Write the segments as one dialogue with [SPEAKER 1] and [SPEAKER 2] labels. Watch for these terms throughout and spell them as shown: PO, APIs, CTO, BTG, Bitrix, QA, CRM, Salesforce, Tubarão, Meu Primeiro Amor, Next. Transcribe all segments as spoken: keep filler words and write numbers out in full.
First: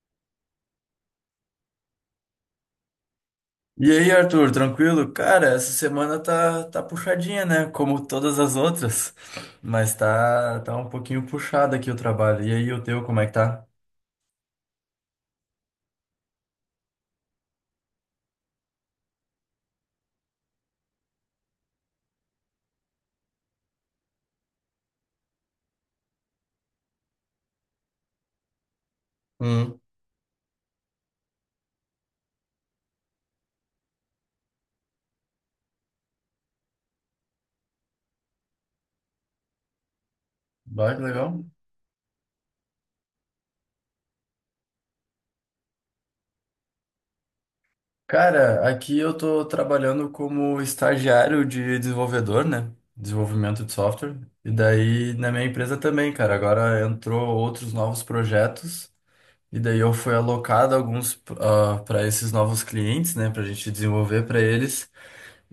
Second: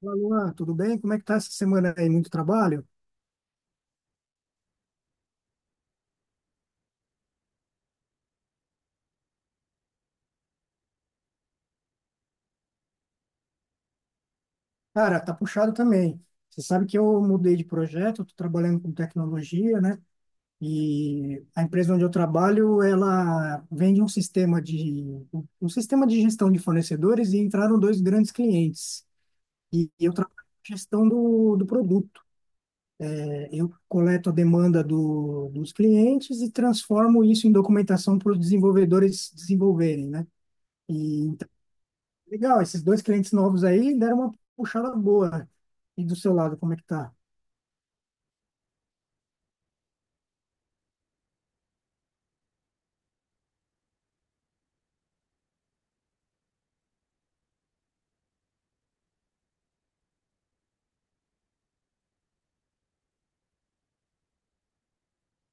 [SPEAKER 1] Olá, Luan, tudo bem? Como é que tá essa semana aí? Muito trabalho?
[SPEAKER 2] E aí, Arthur, tranquilo? Cara, essa semana tá, tá puxadinha, né? Como todas as outras. Mas tá, tá um pouquinho puxado aqui o trabalho. E aí, o teu, como é que tá?
[SPEAKER 1] Cara, tá puxado também. Você sabe que eu mudei de projeto, estou trabalhando com tecnologia, né? E a empresa onde eu trabalho, ela vende um sistema de um sistema de gestão de fornecedores e entraram dois grandes clientes.
[SPEAKER 2] Hum.
[SPEAKER 1] E eu trabalho com gestão do, do produto. É, Eu coleto a demanda do, dos clientes e transformo isso em documentação para os desenvolvedores desenvolverem, né?
[SPEAKER 2] Bah, que
[SPEAKER 1] E
[SPEAKER 2] legal.
[SPEAKER 1] Legal, esses dois clientes novos aí deram uma puxada boa, né? E do seu lado, como é que tá?
[SPEAKER 2] Cara, aqui eu tô trabalhando como estagiário de desenvolvedor, né? Desenvolvimento de software. E daí, na minha empresa também, cara. Agora entrou outros novos projetos. E daí eu fui alocado alguns para esses novos clientes, né? Pra gente desenvolver para eles.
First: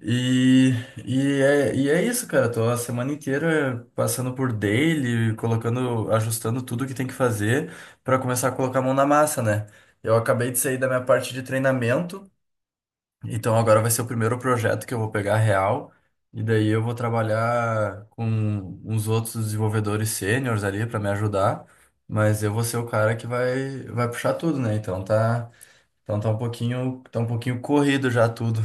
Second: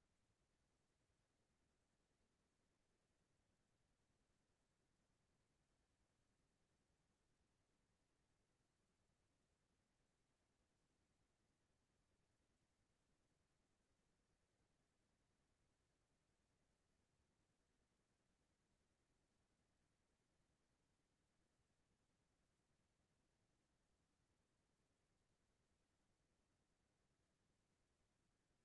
[SPEAKER 2] E, e, é, e é isso, cara. Tô a semana inteira passando por daily, colocando, ajustando tudo que tem que fazer pra começar a colocar a mão na massa, né? Eu acabei de sair da minha parte de treinamento, então agora vai ser o primeiro projeto que eu vou pegar real. E daí eu vou trabalhar com uns outros desenvolvedores sêniores ali pra me ajudar, mas eu vou ser o cara que vai, vai puxar tudo, né? Então tá, então tá um pouquinho, tá um pouquinho corrido já tudo.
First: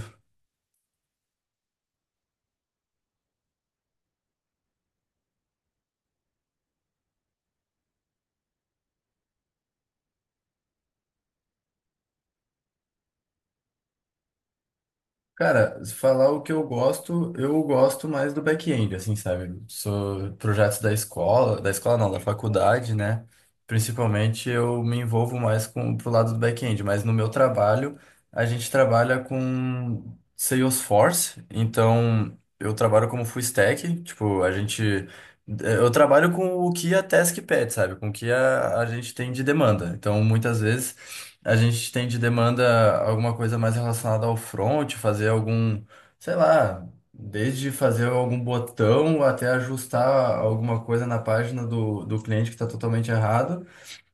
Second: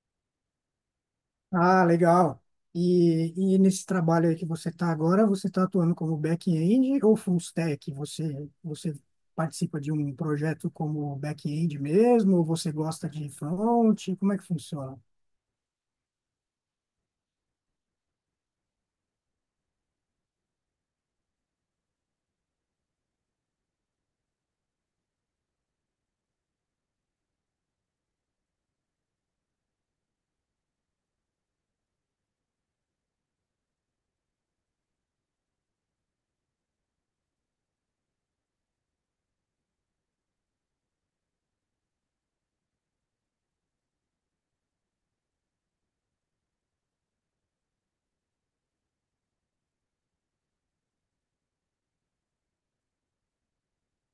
[SPEAKER 1] Ah, legal. E, e nesse trabalho aí que você está agora, você está atuando como back-end ou full stack? Você, você participa de um projeto como back-end mesmo? Ou você gosta de front? Como é que funciona?
[SPEAKER 2] Cara, se falar o que eu gosto, eu gosto mais do back-end, assim, sabe? Sou projetos da escola, da escola não, da faculdade, né? Principalmente eu me envolvo mais com pro lado do back-end, mas no meu trabalho a gente trabalha com Salesforce, então eu trabalho como full stack, tipo, a gente eu trabalho com o que a task pede, sabe? Com o que a, a gente tem de demanda. Então, muitas vezes a gente tem de demanda alguma coisa mais relacionada ao front, fazer algum, sei lá, desde fazer algum botão até ajustar alguma coisa na página do, do cliente que está totalmente errado.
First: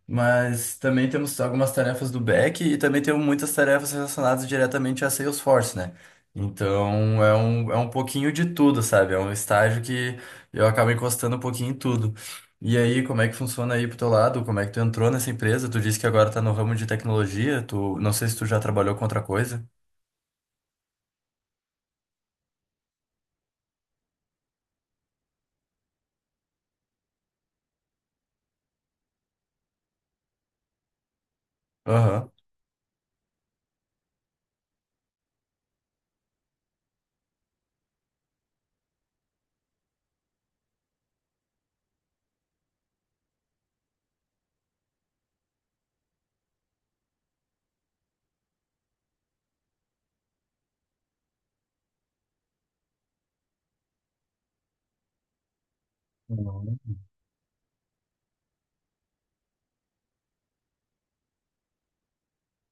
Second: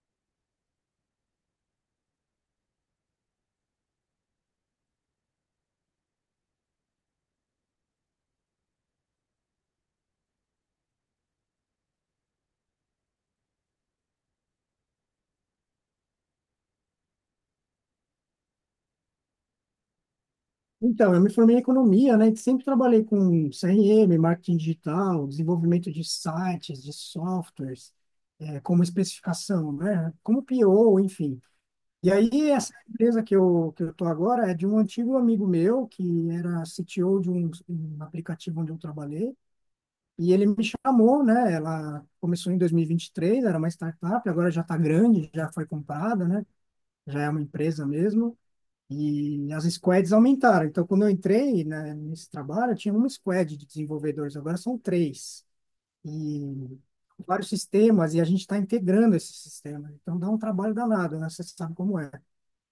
[SPEAKER 2] Mas também temos algumas tarefas do back e também temos muitas tarefas relacionadas diretamente a Salesforce, né? Então é um, é um pouquinho de tudo, sabe? É um estágio que eu acabo encostando um pouquinho em tudo. E aí, como é que funciona aí pro teu lado? Como é que tu entrou nessa empresa? Tu disse que agora tá no ramo de tecnologia, tu não sei se tu já trabalhou com outra coisa.
[SPEAKER 1] Então, eu me formei em economia, né? E sempre trabalhei com C R M, marketing digital, desenvolvimento de sites, de softwares, eh, como especificação, né? Como P O, enfim. E aí,
[SPEAKER 2] Aham.
[SPEAKER 1] essa empresa que eu, que eu tô agora é de um antigo amigo meu, que era C T O de um, um aplicativo onde eu trabalhei, e ele me chamou, né? Ela começou em dois mil e e vinte e três. Era uma startup, agora já está grande, já foi comprada, né? Já é uma empresa mesmo, e as squads aumentaram. Então, quando eu entrei, né, nesse trabalho, tinha uma squad de desenvolvedores, agora são três.
[SPEAKER 2] Uhum.
[SPEAKER 1] E vários sistemas, e a gente está integrando esse sistema. Então, dá um trabalho danado, né? Você sabe como é.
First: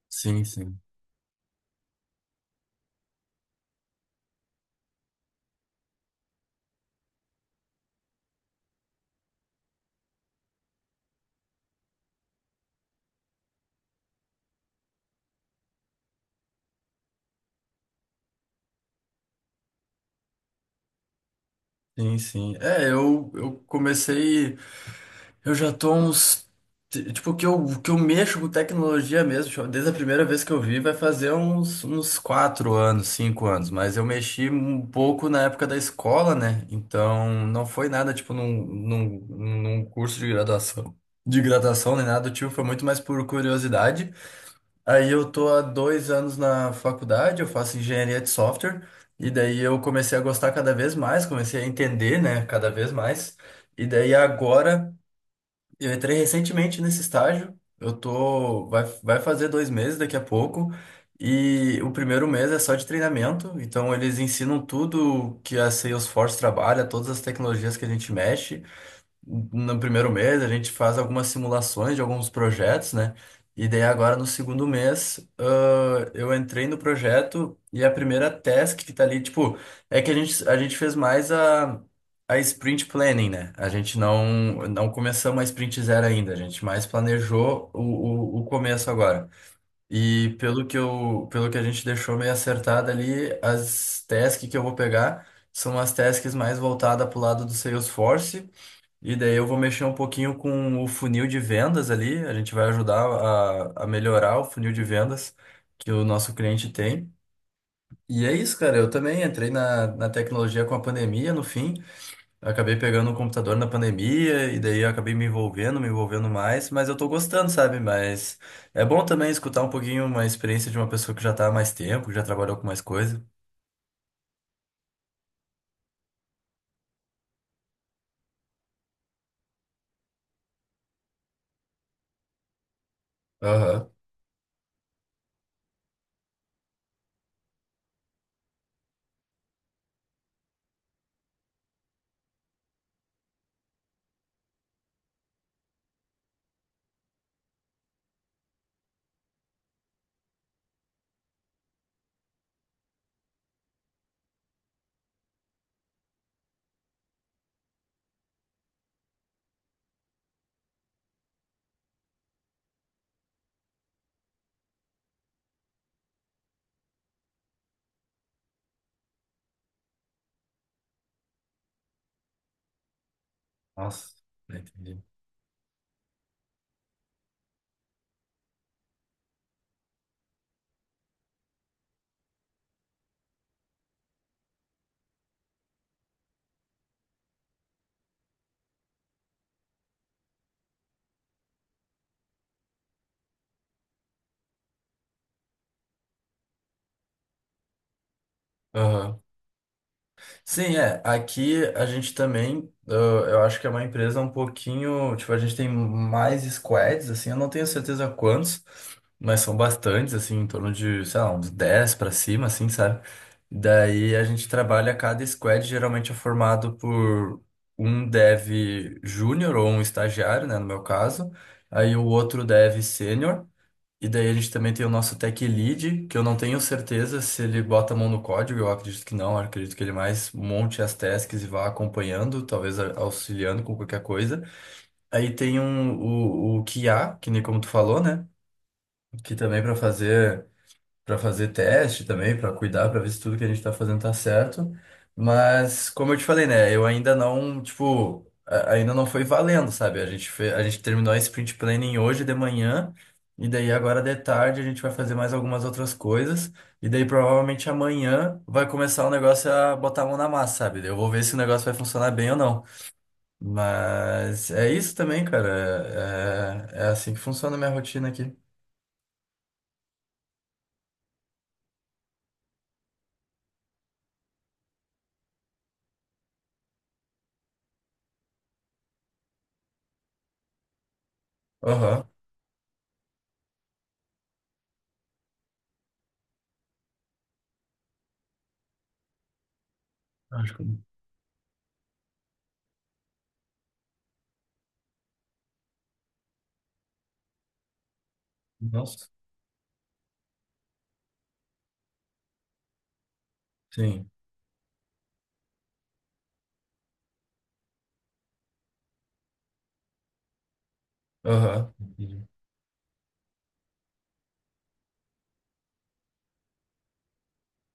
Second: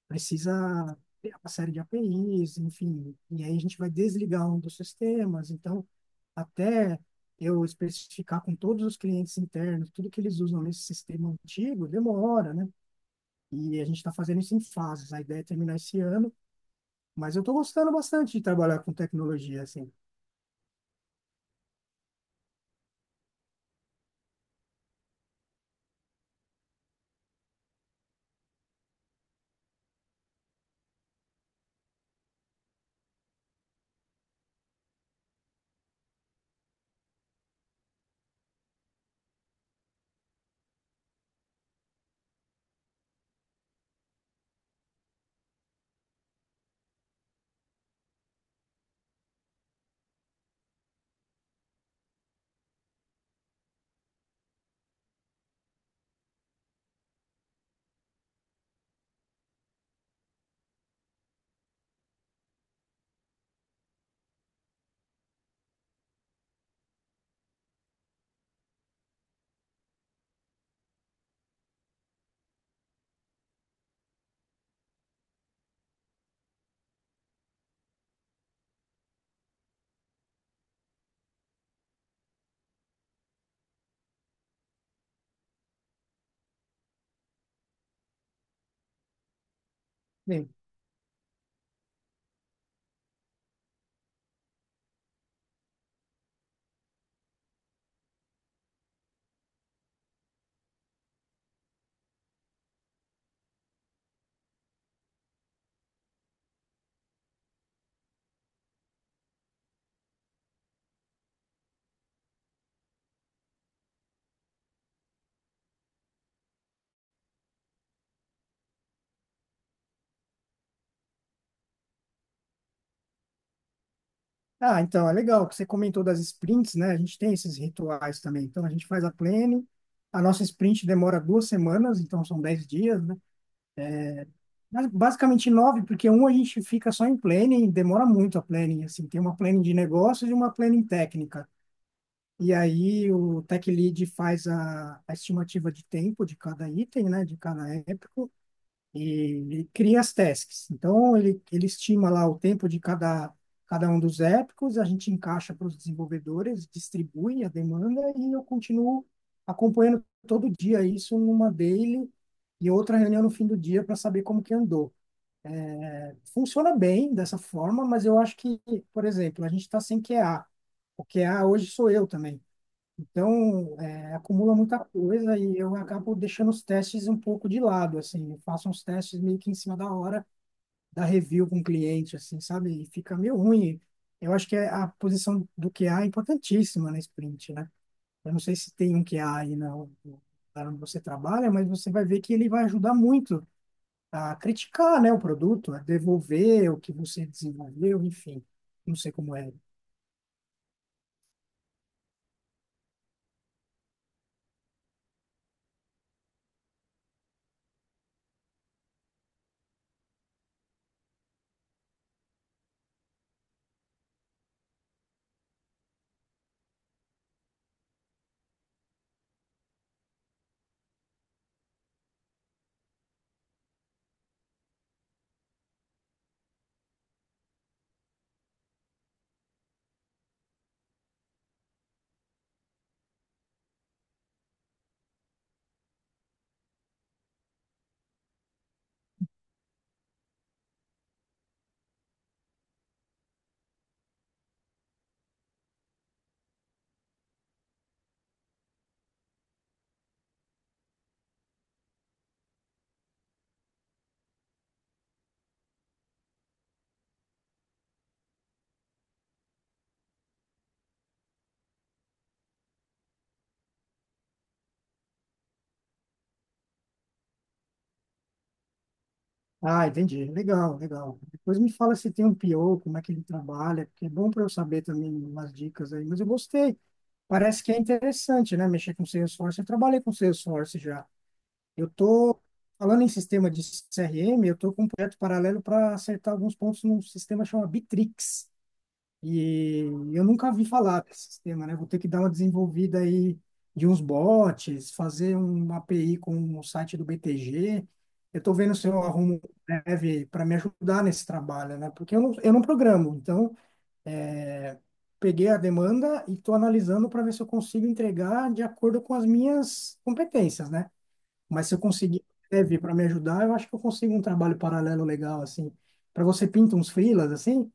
[SPEAKER 2] Sim, sim.
[SPEAKER 1] Precisa ter uma série de A P Is, enfim, e aí a gente vai desligar um dos sistemas. Então, até eu especificar com todos os clientes internos tudo que eles usam nesse sistema antigo, demora, né? E a gente está fazendo isso em fases. A ideia é terminar esse ano, mas eu estou gostando bastante de trabalhar com tecnologia, assim.
[SPEAKER 2] Sim, sim. É, eu, eu comecei. Eu já tô uns. t- Tipo, que eu, que eu mexo com tecnologia mesmo, tipo, desde a primeira vez que eu vi, vai fazer uns, uns quatro anos, cinco anos, mas eu mexi um pouco na época da escola, né? Então, não foi nada, tipo, num, num, num curso de graduação. De graduação nem nada do tipo, foi muito mais por curiosidade. Aí eu tô há dois anos na faculdade, eu faço engenharia de software, e daí eu comecei a gostar cada vez mais, comecei a entender, né, cada vez mais. E daí agora. Eu entrei recentemente nesse estágio. Eu tô, vai, vai fazer dois meses daqui a pouco. E o primeiro mês é só de treinamento. Então eles ensinam tudo que a Salesforce trabalha, todas as tecnologias que a gente mexe no primeiro mês a gente faz algumas simulações de alguns projetos, né? E daí agora no segundo mês, ah, eu entrei no projeto e a primeira task que tá ali, tipo, é que a gente, a gente fez mais a, a sprint planning, né? A gente não, não começamos a sprint zero ainda, a gente mais planejou o, o, o começo agora. E
[SPEAKER 1] Bem,
[SPEAKER 2] pelo que eu, pelo que a gente deixou meio acertado ali, as tasks que eu vou pegar são as tasks mais voltadas pro lado do Salesforce e daí eu vou mexer um pouquinho com o funil de vendas ali. A gente vai ajudar a, a melhorar o funil de vendas que o nosso cliente tem. E é isso, cara. Eu também entrei na, na tecnologia com a pandemia, no fim. Eu acabei pegando um computador na pandemia e daí eu acabei me envolvendo, me envolvendo mais. Mas eu tô gostando, sabe? Mas é bom também escutar um pouquinho uma experiência de uma pessoa que já tá há mais tempo, que já trabalhou com mais coisa.
[SPEAKER 1] ah, então, é legal que você comentou das sprints, né? A gente tem esses rituais também. Então, a gente faz a planning, a nossa sprint demora duas semanas, então são dez dias, né?
[SPEAKER 2] Aham.
[SPEAKER 1] Mas basicamente nove, porque um a gente fica só em planning, e demora muito a planning, assim, tem uma planning de negócios e uma planning técnica. E aí o tech lead faz a, a estimativa de tempo de cada item, né, de cada épico, e ele cria as tasks. Então ele, ele estima lá o tempo de cada, cada um dos épicos, a gente encaixa para os desenvolvedores, distribui a demanda e eu continuo acompanhando todo dia isso numa daily e outra reunião no fim do dia para saber como que andou. Funciona bem dessa forma, mas eu acho que, por exemplo, a gente está sem Q A. O Q A hoje sou eu também. Então,
[SPEAKER 2] Nossa,
[SPEAKER 1] é, acumula muita
[SPEAKER 2] entendi.
[SPEAKER 1] coisa e eu acabo deixando os testes um pouco de lado, assim. Eu faço uns testes meio que em cima da hora da review com o cliente, assim, sabe? E fica meio ruim. Eu acho que a posição do Q A é importantíssima na sprint, né? Eu não sei se tem um Q A aí na, na onde você trabalha, mas você vai ver que ele vai ajudar muito a criticar, né, o produto, a devolver o que você desenvolveu, enfim, não sei
[SPEAKER 2] Aham.
[SPEAKER 1] como é.
[SPEAKER 2] Sim, é. Aqui a gente também, eu, eu acho que é uma empresa um pouquinho, tipo, a gente tem mais squads, assim, eu não tenho certeza quantos, mas são bastantes, assim, em torno de, sei lá, uns dez pra cima, assim, sabe? Daí a gente trabalha, cada squad geralmente é formado por um dev júnior ou um estagiário, né, no meu caso, aí o outro dev sênior. E daí a gente também tem o nosso tech lead, que eu não tenho certeza se ele bota a mão no código, eu acredito que não, eu acredito que ele mais monte as tasks e vá acompanhando, talvez a- auxiliando com qualquer coisa. Aí tem um, o, o Q A, que nem como tu falou, né? Que também para fazer para fazer teste também, para cuidar, para ver se tudo que a gente tá fazendo tá certo. Mas, como eu te falei, né, eu ainda não, tipo, a- ainda não foi valendo, sabe? A gente fe- a gente terminou a sprint planning hoje de manhã, e daí agora de tarde a gente vai fazer mais algumas outras coisas, e daí provavelmente amanhã vai começar o negócio a botar a mão na massa, sabe? Eu vou ver se o negócio vai funcionar bem ou não. Mas é isso também, cara. É, é é assim que funciona a minha rotina aqui.
[SPEAKER 1] Ah, entendi. Legal, legal. Depois me fala se tem um P O, como é que ele trabalha, porque é bom para eu saber também umas dicas aí. Mas eu gostei. Parece que é interessante, né, mexer com Salesforce. Eu trabalhei com Salesforce já. Eu
[SPEAKER 2] Aham.
[SPEAKER 1] tô falando em sistema de C R M, eu tô com um projeto paralelo para acertar alguns pontos num sistema chamado Bitrix. E eu nunca
[SPEAKER 2] Acho que.
[SPEAKER 1] vi falar desse sistema, né? Vou ter que dar uma desenvolvida aí de uns bots, fazer uma A P I com o site do B T G. Eu estou vendo se eu
[SPEAKER 2] Nossa.
[SPEAKER 1] arrumo um dev para me ajudar nesse trabalho, né? Porque eu não, eu não programo, então
[SPEAKER 2] Sim.
[SPEAKER 1] é, peguei a demanda e estou analisando para ver se eu consigo entregar de acordo com as minhas competências, né? Mas
[SPEAKER 2] Aham.
[SPEAKER 1] se eu conseguir
[SPEAKER 2] Entendi.
[SPEAKER 1] um dev para me ajudar, eu acho que eu consigo um trabalho paralelo legal, assim. Para você pinta uns freelas, assim?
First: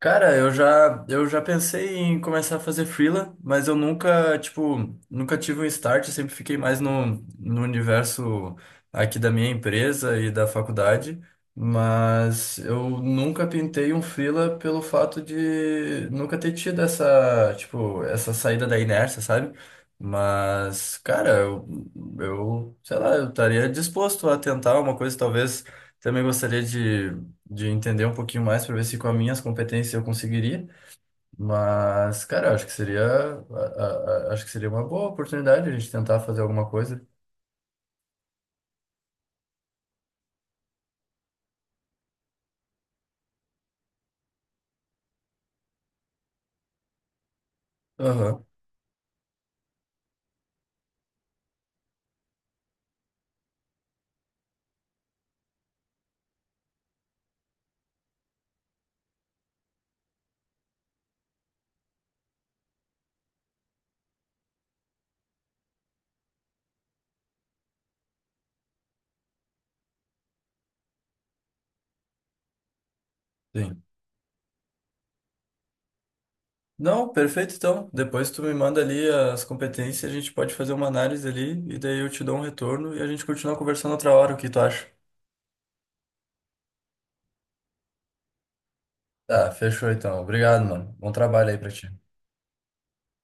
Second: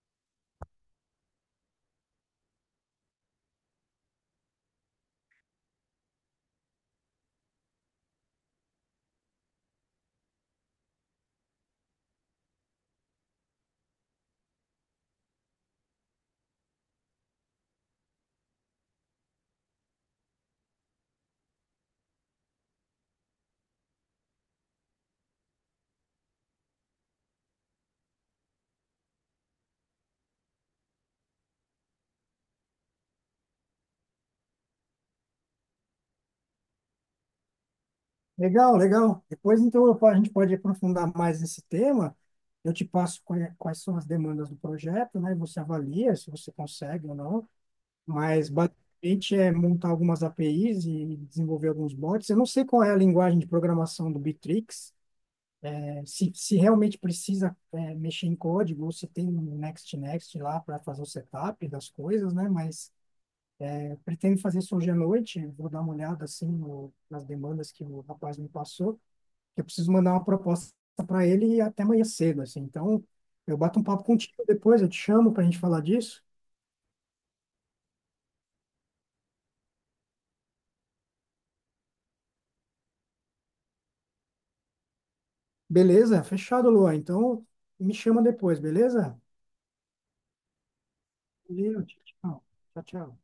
[SPEAKER 2] Cara, eu já, eu já pensei em começar a fazer freela, mas eu nunca, tipo, nunca tive um start, eu sempre fiquei mais no, no universo aqui da minha empresa e da faculdade, mas eu nunca pintei um freela pelo fato de nunca ter tido essa, tipo, essa saída da inércia, sabe? Mas, cara, eu, eu sei lá, eu estaria disposto a tentar uma coisa, talvez também gostaria de de entender um pouquinho mais para ver se com as minhas competências eu conseguiria. Mas, cara, eu acho que seria, a- a- a- acho que seria uma boa oportunidade a gente tentar fazer alguma coisa.
[SPEAKER 1] Legal, legal. Depois, então, eu po- a gente pode aprofundar mais esse tema. Eu te passo quais, quais são as demandas do projeto, né? E você avalia se você consegue ou não.
[SPEAKER 2] Aham,
[SPEAKER 1] Mas, basicamente, é montar algumas A P Is e desenvolver alguns bots. Eu não sei qual é a linguagem de programação do Bitrix, eh, se, se realmente precisa, eh, mexer em código ou se tem um Next Next lá para fazer o setup das coisas, né? Mas eh, pretendo fazer isso hoje à noite. Vou dar uma olhada, assim, no- nas demandas que o rapaz me passou, que eu preciso mandar uma proposta para ele até amanhã cedo, assim. Então, eu bato
[SPEAKER 2] sim.
[SPEAKER 1] um papo contigo depois, eu te chamo para a gente falar disso.
[SPEAKER 2] Não, perfeito, então. Depois tu me manda ali as competências, a gente pode fazer uma análise ali e daí eu te dou um retorno e a gente continua conversando outra hora, o que tu acha?
[SPEAKER 1] Beleza? Fechado, Luan. Então, me chama depois, beleza?
[SPEAKER 2] Tá, fechou então. Obrigado, mano. Bom trabalho aí pra
[SPEAKER 1] Valeu,
[SPEAKER 2] ti.
[SPEAKER 1] tchau, tchau. Tchau, tchau.